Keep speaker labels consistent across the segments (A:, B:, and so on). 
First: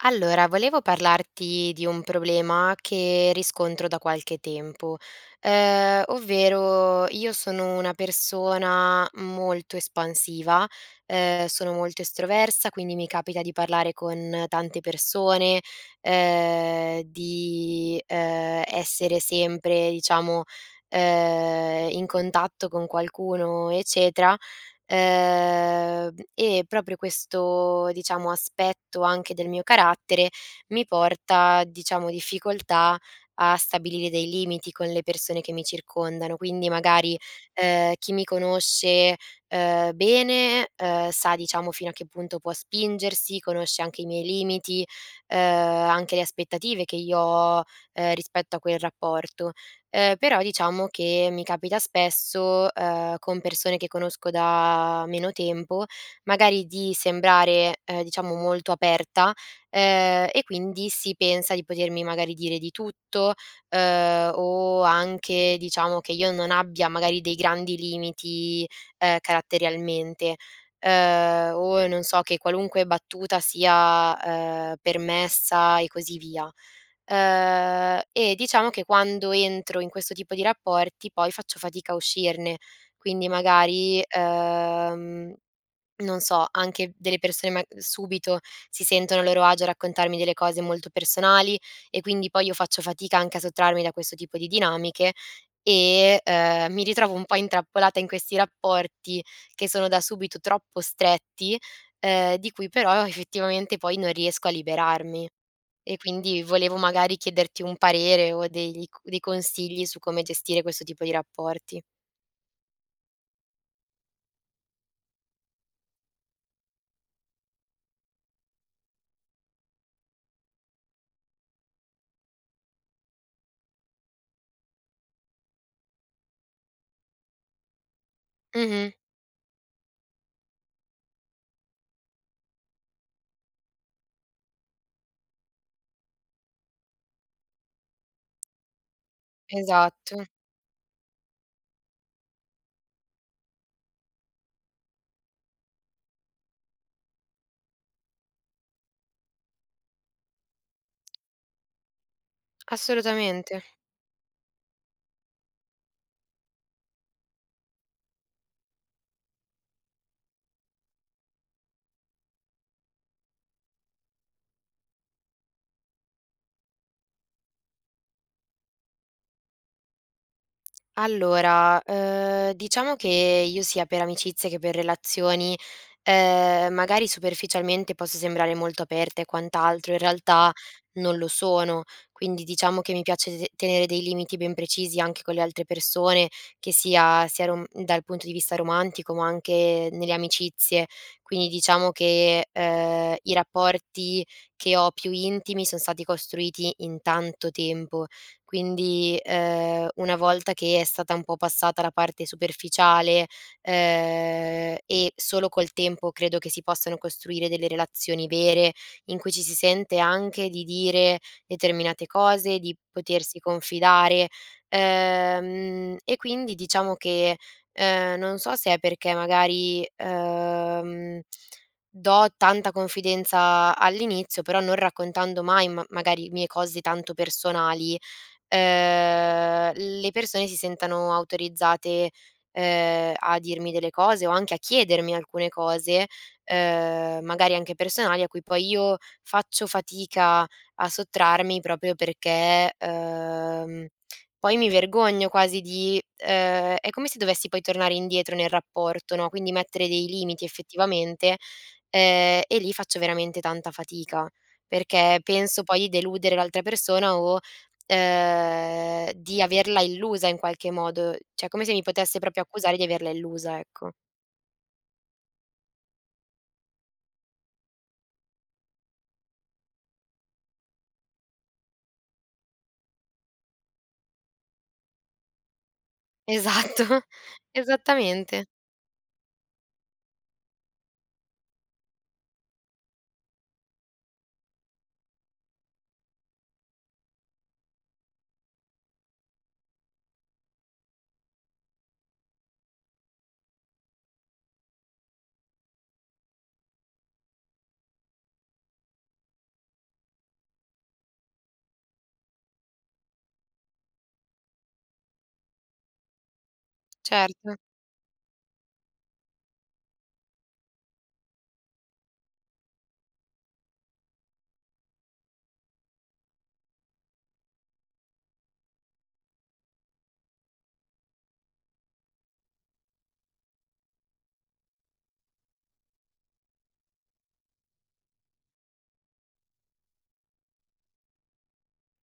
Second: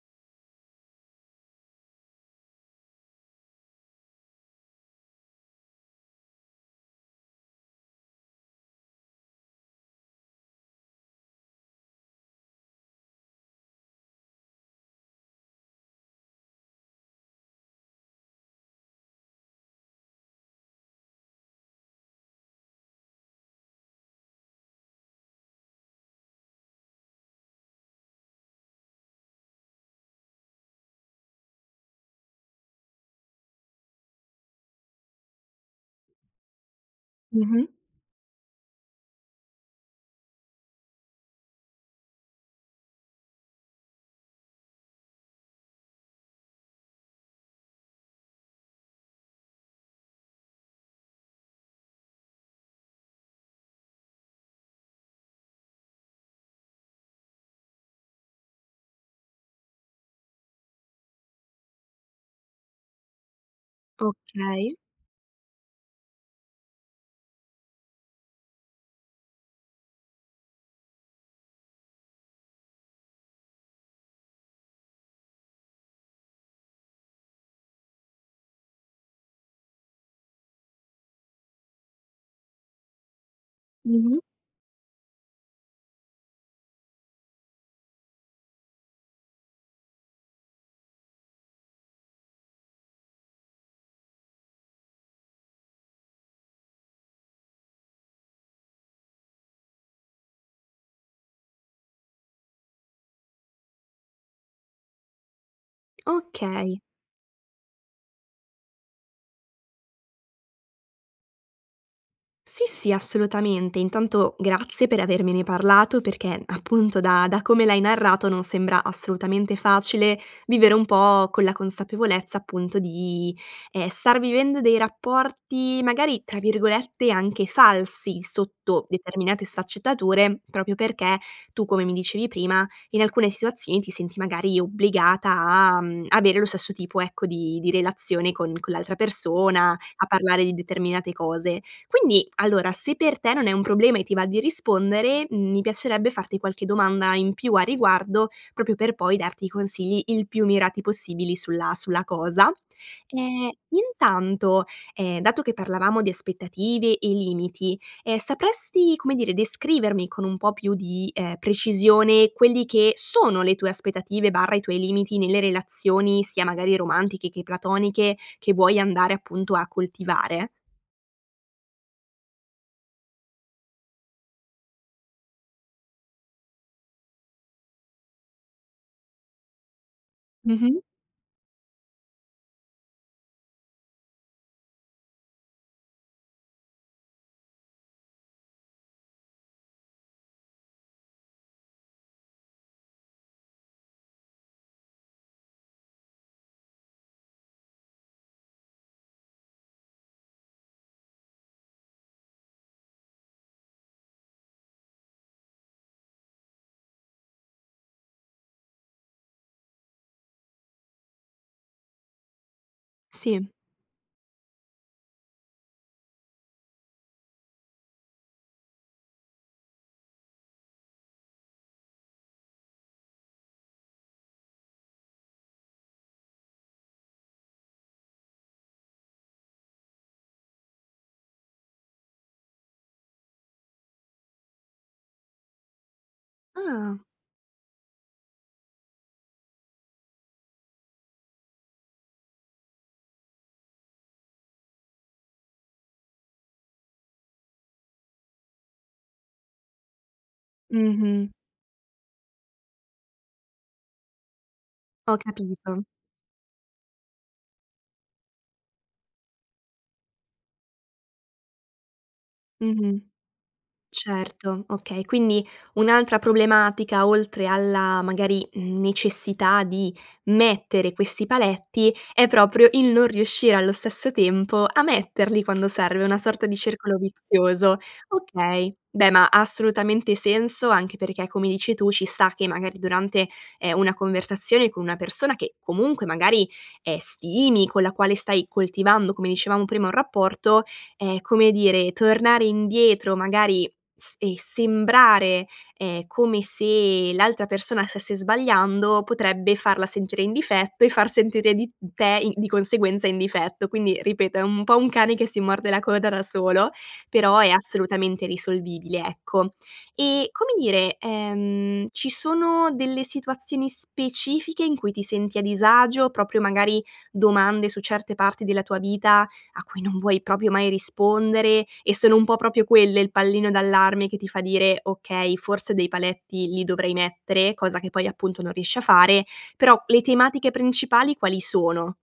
A: Allora, volevo parlarti di un problema che riscontro da qualche tempo, uhm, ovvero, io sono una persona molto espansiva, ehm, sono molto estroversa quindi mi capita di parlare con tante persone, uhm, di, uhm, essere sempre diciamo, uhm, in contatto con qualcuno eccetera, uhm. E proprio questo, diciamo aspetto anche del mio carattere mi porta, diciamo, difficoltà a stabilire dei limiti con le persone che mi circondano. Quindi magari,
B: Mh-mh.
A: uhm, chi mi conosce, uhm, bene, uhm, sa diciamo fino a che punto può spingersi, conosce anche i miei limiti, uhm, anche le aspettative che io ho, uhm, rispetto a quel rapporto. Ehm, però diciamo che mi capita spesso, uhm, con persone che conosco da meno tempo, magari di sembrare, uhm, diciamo molto aperta, ehm, e quindi si pensa di potermi magari dire di tutto, uhm,
B: Okay.
A: o anche diciamo che io non abbia magari dei grandi limiti, ehm, caratterialmente, uhm, o non so che qualunque battuta sia, uhm, permessa e così via. Uhm, e diciamo che quando entro in questo tipo di rapporti, poi faccio fatica a uscirne. Quindi magari,
B: Mh-mh.
A: uhm, non so, anche delle persone mag subito si sentono a loro agio a raccontarmi delle cose molto personali e quindi poi io faccio fatica anche a sottrarmi da questo tipo di dinamiche e, uhm, mi ritrovo un po' intrappolata in questi rapporti che sono da subito troppo stretti, uhm, di cui però effettivamente poi non riesco a liberarmi. E quindi volevo
B: Okay.
A: magari chiederti un parere o degli c dei consigli su come gestire questo tipo di rapporti.
B: Sì, sì, assolutamente. Intanto, grazie per avermene parlato perché, appunto, da da come l'hai narrato non sembra assolutamente facile vivere un pò con la consapevolezza, appunto di, ehm, star vivendo dei rapporti, magari, tra virgolette, anche "falsi", sotto
A: Mh-mh.
B: determinate sfaccettature, proprio perché tu, come mi dicevi prima, in alcune situazioni ti senti, magari, obbligata a, mhmm, avere lo stesso tipo, ecco, di di relazione con con l'altra persona, a
A: Esatto.
B: parlare di determinate cose. Quindi, allora, se per te non è un problema e ti va di rispondere, mhmm, mi piacerebbe farti qualche domanda in più a riguardo, proprio per poi darti i consigli il più mirati possibili sulla sulla cosa. Ehm,
A: Assolutamente.
B: intanto, ehm, dato che parlavamo di aspettative e limiti, ehm, sapresti, come dire, descrivermi con un pò più di, ehm, precisione quelli che sono le tue aspettative/i tuoi limiti nelle relazioni sia, magari, romantiche che platoniche, che vuoi andare, appunto, a coltivare?
A: Allora, uhm, diciamo che io, sia per amicizia che per relazioni, ehm, magari superficialmente posso sembrare molto aperta e quant'altro, in realtà
B: Mh-mh.
A: non lo sono. Quindi, diciamo che mi piace se tenere dei limiti ben precisi anche con le altre persone, che sia sia run dal punto di vista romantico, ma anche nelle amicizie. Quindi, diciamo che, uhm, i rapporti che ho, più intimi, son stati costruiti in tanto tempo. Quindi, uhm, una volta che è stata un pò passata la parte superficiale, uhm, e solo col tempo credo che si possano costruire delle relazioni vere, in cui ci si sente anche di dire determinate cose, di potersi
B: Sì.
A: confidare, uhm, mhmm, e quindi diciamo che, uhm, non so se è perché magari, uhm, mhmm, do tanta confidenza all'inizio, però non raccontando mai ma magari mie cose tanto personali, uhm, le persone si sentano autorizzate, uhm, a dirmi delle cose o anche a chiedermi alcune cose,
B: Ah.
A: uhm, magari anche personali a cui poi io faccio fatica a sottrarmi proprio perché, uhm, mhmm, poi mi vergogno quasi di, uhm, è come se dovessi poi tornare indietro nel rapporto, no, quindi mettere dei limiti
B: Mh-mh.
A: effettivamente, ehm, e lì faccio veramente tanta fatica
B: Ho
A: perché penso poi
B: capito.
A: i deludere l'altra persona o, uhm, di averla illusa in qualche modo; cioè, come se mi potesse proprio accusare di
B: Mh-mh.
A: averla illusa, ecco.
B: Certo. Okay. Quindi, un'altra problematica, oltre alla, magari, mhmm, necessità di mettere questi paletti è proprio il non riuscire allo stesso tempo a metterli quando serve, una sorta di circolo
A: Esatto!
B: vizioso.
A: Esattamente.
B: Okay. Beh, ma ha assolutamente senso anche perché, come dici tu, sci sta che, magari, durante, ehm, una conversazione con una persona che, comunque magari, ehm, stimi, con la quale stai coltivando, come dicevamo prima, un rapporto, ehm, come dire, tornare indietro, magari, s e sembrare, ehm, come se l'altra persona stesse sbagliando, potrebbe farla sentire in difetto e far sentire di te i di conseguenza, in difetto. Quindi, ripeto, è un pò un cane che si morde la coda da solo, però è
A: Certo.
B: assolutamente risolvibile, ecco. E, come dire, ehm, ci sono delle situazioni specifiche in cui ti senti a disagio, proprio magari domande su certe parti della tua vita a cui non vuoi proprio mai rispondere, e sono un pò proprio quelle il pallino d'allarme che ti fa dire: "Okay, forse dei paletti li dovrei mettere," cosa che poi, appunto, non riesci a fare. Però, le tematiche principali quali sono?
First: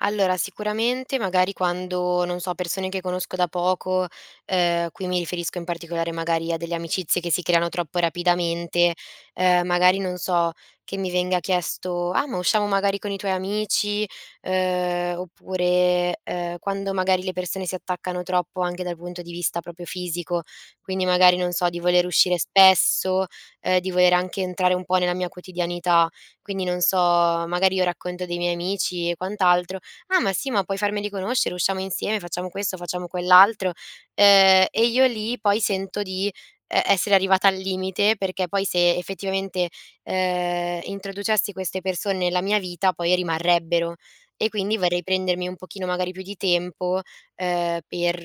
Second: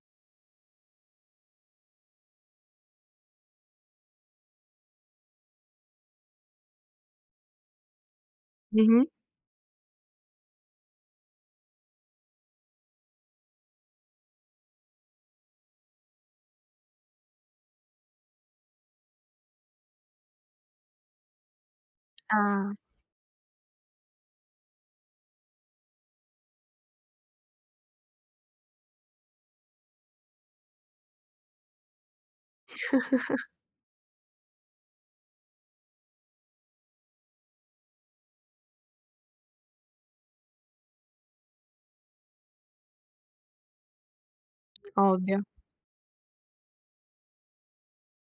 A: Allora, sicuramente, magari quando, non so, persone che conosco da poco, uhm, qui mi riferisco, in particolare, magari, a delle amicizie che si creano troppo rapidamente,
B: Mh-mh.
A: uhm, magari non so, che mi venga chiesto: "Ah, ma usciamo, magari, con i tuoi amici," uhm, oppure, uhm, quando magari le persone si attaccano troppo anche dal punto di vista proprio fisico quindi, magari, non so di voler uscire
B: Ah.
A: spesso, uhm, di voler anche entrare un pò nella mia quotidianità, quindi non so, magari io racconto dei miei amici e quant'altro: "Ah, ma sì! Ma puoi farmeli conoscere, usciamo insieme, facciamo questo, facciamo quell'altro," uhm, e io lì poi sento di e essere arrivata al limite, perché poi se, effettivamente, ehm, introducessi queste perso nella mia vita poi rimarrebbero; e quindi vorrei
B: Ovvio.
A: prendermi un pochino, magari, più di tempo, ehm, per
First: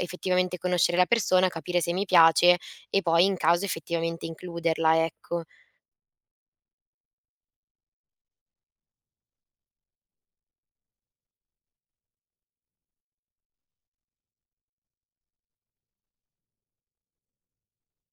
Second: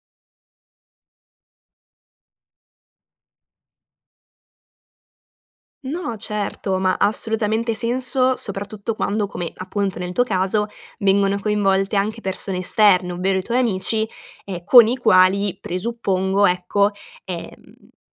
A: effettivamente conoscere la persona, capire se mi piace e poi, in caso, effettivamente includerla, ecco.
B: No, certo. Ma ha assolutamente senso, soprattutto quando come, appunto, nel tuo caso vengono coinvolte anche persone esterne, ovvero i tuoi amici, ehm, con i quali, presuppongo, ecco, ehm,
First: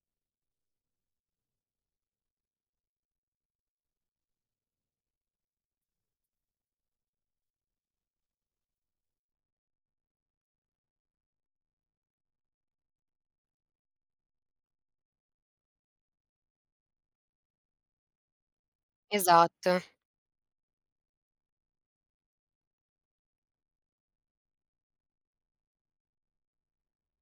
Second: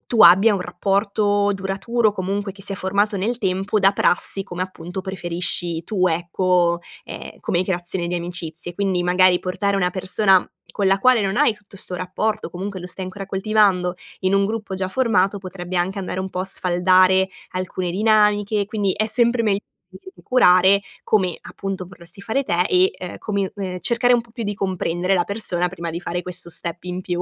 B: tu abbia un rapporto duraturo, comunque che si è formato nel tempo da prassi, come appunto, preferisci tu, ecco, ehm, come creazione di amicizie. Quindi, magari, portare una persona con la quale non hai tutto 'sto rapporto, comunque lo stai ancora coltivando, in un gruppo già formato, potrebbe anche andare un pò a sfaldare alcune dinamiche quindi, è sempre megl
A: Esatto.
B: curare come, appunto, vorresti fare te e, ehm, come ehm, cercare un pò più di comprendere la persona prima di fare questo step in più.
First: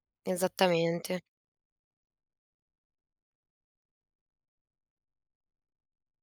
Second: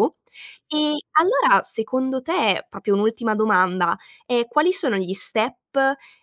B: Ehm,
A: Esattamente.
B: allora, secondo te, proprio un'ultima domanda, ehm, quali sono gli step,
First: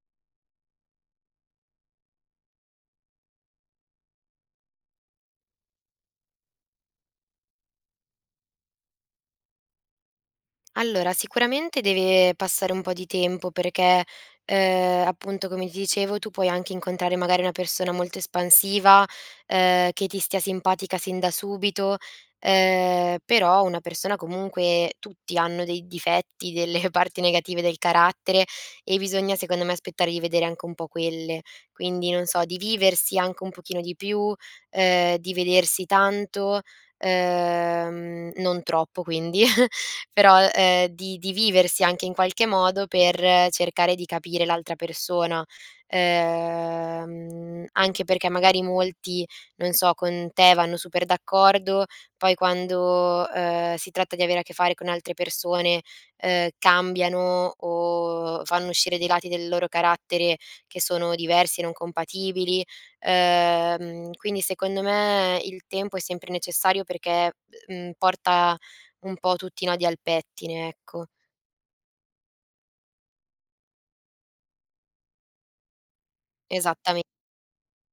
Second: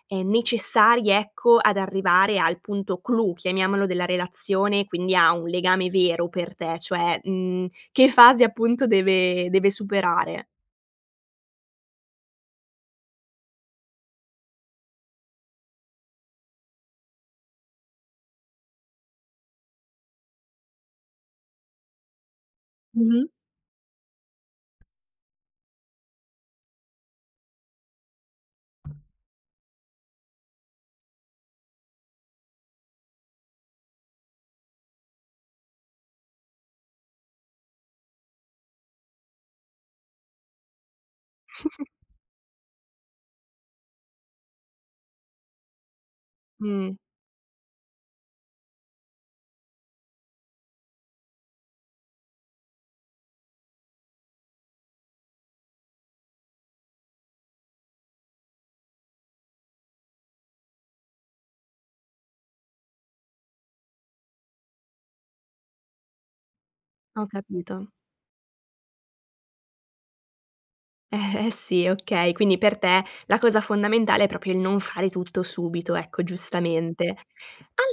B: ehm, necessari, ecco, ad arrivare al punto clou, chiamiamolo, della relazione quindi a un legame vero per te? Cioè, mhmm, che fase appunto deve deve superare?
A: Allora, sicuramente deve passare un pò di tempo perché, uhm, appunto, come ti dicevo, tu puoi anche incontrare magari una persona molto espansiva, uhm, che ti stia simpatica sin da subito, uhm,
B: Mh-mh.
A: però una persona comunque tutti hanno dei difetti, delle parti negative del carattere e bisogna, secondo me, aspettare di vedere anche un pò quelle. Quindi, non so, di viversi anche un pochino di più, uhm, di vedersi tanto, uhm, mhmm, non troppo quindi. Però, uhm, di di viversi anche in qualche modo per cercare di capire l'altra persona.
B: Mh.
A: Uhm, mhmm, anche perché magari molti, non so, con te vanno super d'accordo poi quando, uhm, si tratta di avere a che fare con altre persone, uhm, cambiano o fanno uscire dei lati del loro carattere che sono diversi e non compatibili, uhm, mhmm, quindi secondo me il tempo è sempre necessario
B: Ho
A: perché,
B: capito.
A: mhmm, porta un pò tutti i nodi al pettine, ecco.
B: Eh, eh sì, okay. Quindi per te la cosa fondamentale è proprio il non fare tutto subito, ecco,
A: Esattame
B: giustamente.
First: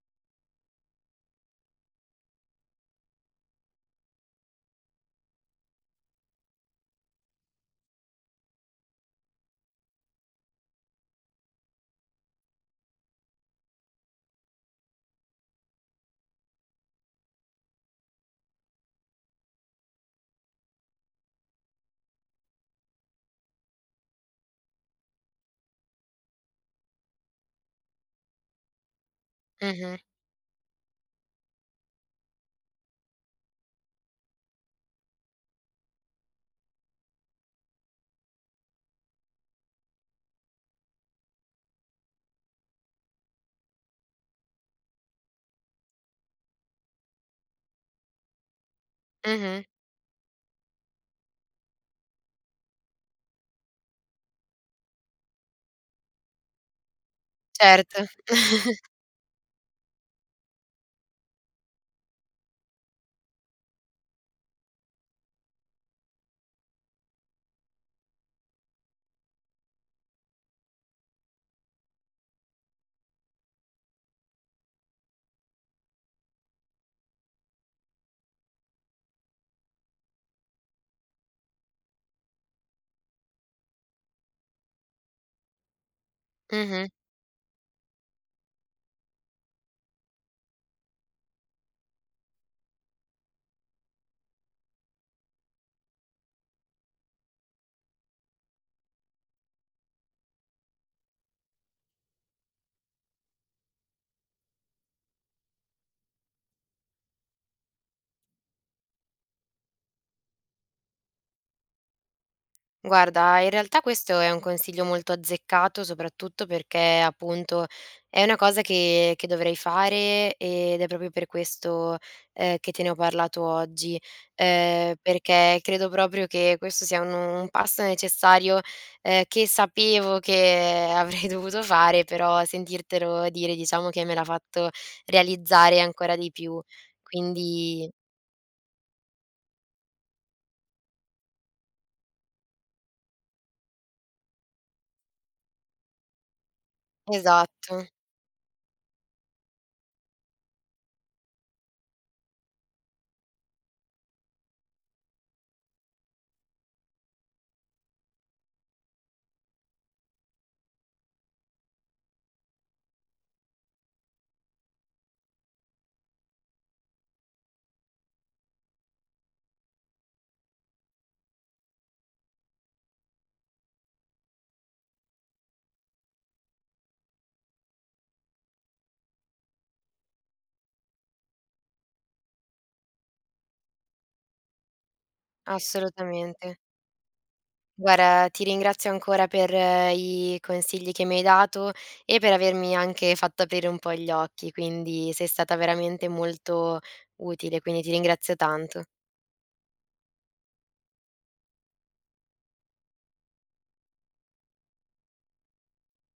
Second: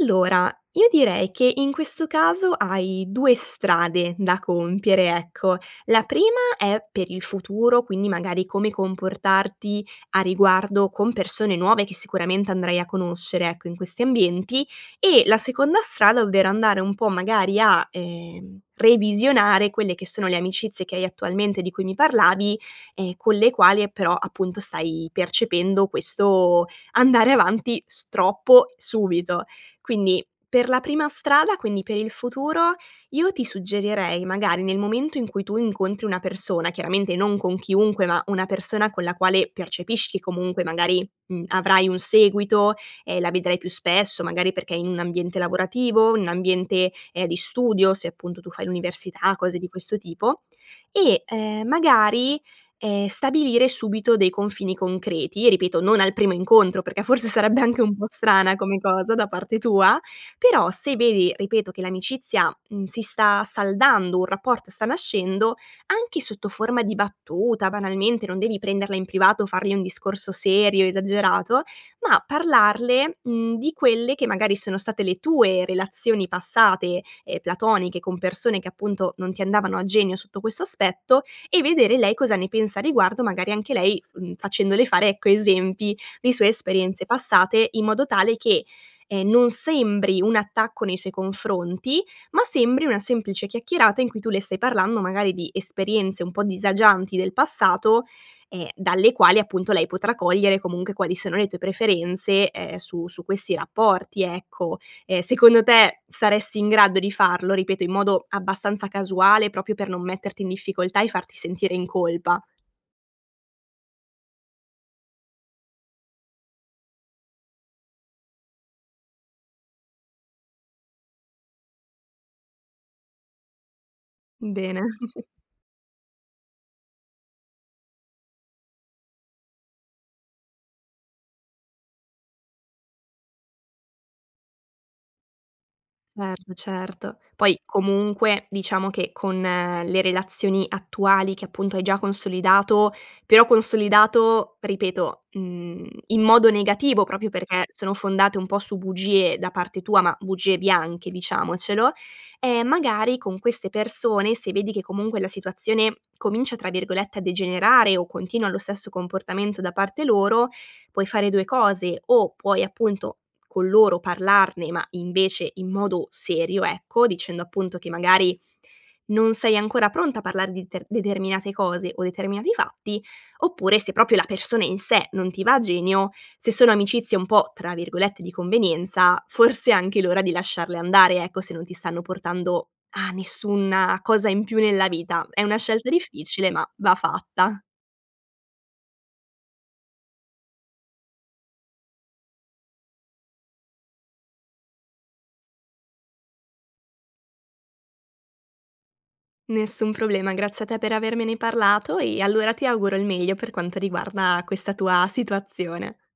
B: Allora, io direi che in questo caso hai 2 strade da compiere, ecco: la prima è per il futuro, quindi, magari, come comportarti a riguardo con persone nuove che sicuramente andrai a conoscere, ecco, in questi ambienti; e la seconda strada, ovvero, andare un pò magari a, ehm, revisionare quelle che sono le amicizie che hai attualmente di cui mi parlavi, ehm, con le quali, ehm, però, appunto, stai percependo questo andare avanti, s troppo, subito.
A: Mh-mh.
B: Quindi, per la prima strada, quindi per il futuro, io ti suggerirei, magari, nel momento in cui tu incontri una persona, chiaramente non con chiunque ma una persona con la quale percepisci comunque magari, mhmm, avrai un seguito, ehm, la vedrai più spesso, magari perché è in un ambiente lavorativo? In un ambiente, ehm, di studio, se appunto tu fai l'università, cose
A: Mh-mh.
B: di questo tipo e, ehm, magari, ehm, stabilire subito dei confini concreti, ripeto, non al primo incontro perché forse sarebbe anche un
A: Certo.
B: pò strana come cosa da parte tua, però se vedi, ripeto, che l'amicizia, mhmm, si sta saldando, un rapporto sta nascendo, anche sotto forma di battuta, banalmente, non devi prenderla in privato o fargli un discorso serio, esagerato, ma parlarle, mhmm, di quelle che magari sono state le tue relazioni passate, ehm, platoniche, con persone che appunto non ti andavano a genio sotto questo aspetto, e vedere lei cosa ne pensa a riguardo, magari anche lei f mhmm, facendole fare, ecco, esempi di sue
A: Mh-mh.
B: esperienze passate in modo tale che, ehm, non sembri un attacco nei suoi confronti, ma sembri una semplice chiacchierata in cui tu le stai parlando magari di esperienze un pò disagianti del passato, ehm, dalle quali appunto lei potrà cogliere comunque quali sono le tue preferenze, ehm, su su questi rapporti, ecco. Ehm, secondo te saresti in grado di farlo? Ripeto, in modo abbastanza casuale, proprio per non metterti in difficoltà e farti sentire in colpa?
A: Guarda, in realtà questo è un consiglio molto azzeccato soprattutto perché, appunto, è una cosa che che dovrei fare, ed è proprio per questo, ehm, che te ne ho parlato oggi;
B: Bene.
A: ehm, perché credo proprio che questo sia nu un passo necessario, ehm, che sapevo che avrei dovuto fare, però sentirtelo dire, diciamo che me l'ha fatto realizzare ancora di
B: Erto,
A: più.
B: certo. Poi
A: Quindi
B: comunque, diciamo che, con le relazioni attuali che, appunto, hai già consolidato però consolidato, ripeto, mhmm, in modo negativo, proprio perché
A: Esatto.
B: sono fondate un pò su bugie da parte tua, ma bugie bianche, diciamocelo, ehm, magari con queste persone, se vedi che comunque la situazione comincia, tra virgolette, "a degenerare" o continua lo stesso comportamento da parte loro, puoi fare 2 cose: o puoi, appunto, con loro, parlarne ma, invece, in modo serio, ecco, dicendo appunto che magari non sei ancora pronta a parlar di ter determinate cose o determinati fatti; oppure, se proprio la persona in sé non ti va a genio, se sono amicizie un pò, tra virgolette, "di convenienza" forse è anche l'ora di lasciarle andare, ecco, se non ti stanno portando a nessuna cosa in più nella vita; è una scelta difficile,
A: Assolutamente.
B: ma va fatta.
A: Guarda ti ringrazio ancora per i consigli che mi hai dato, e per avermi anche fatto aprire un pò gli occhi. Quindi, sei stata veramente molto utile, quindi ti ringrazio tanto.
B: Nessun problema, grazie a te per avermene parlato e allora ti auguro il meglio per quanto riguarda questa tua situazione.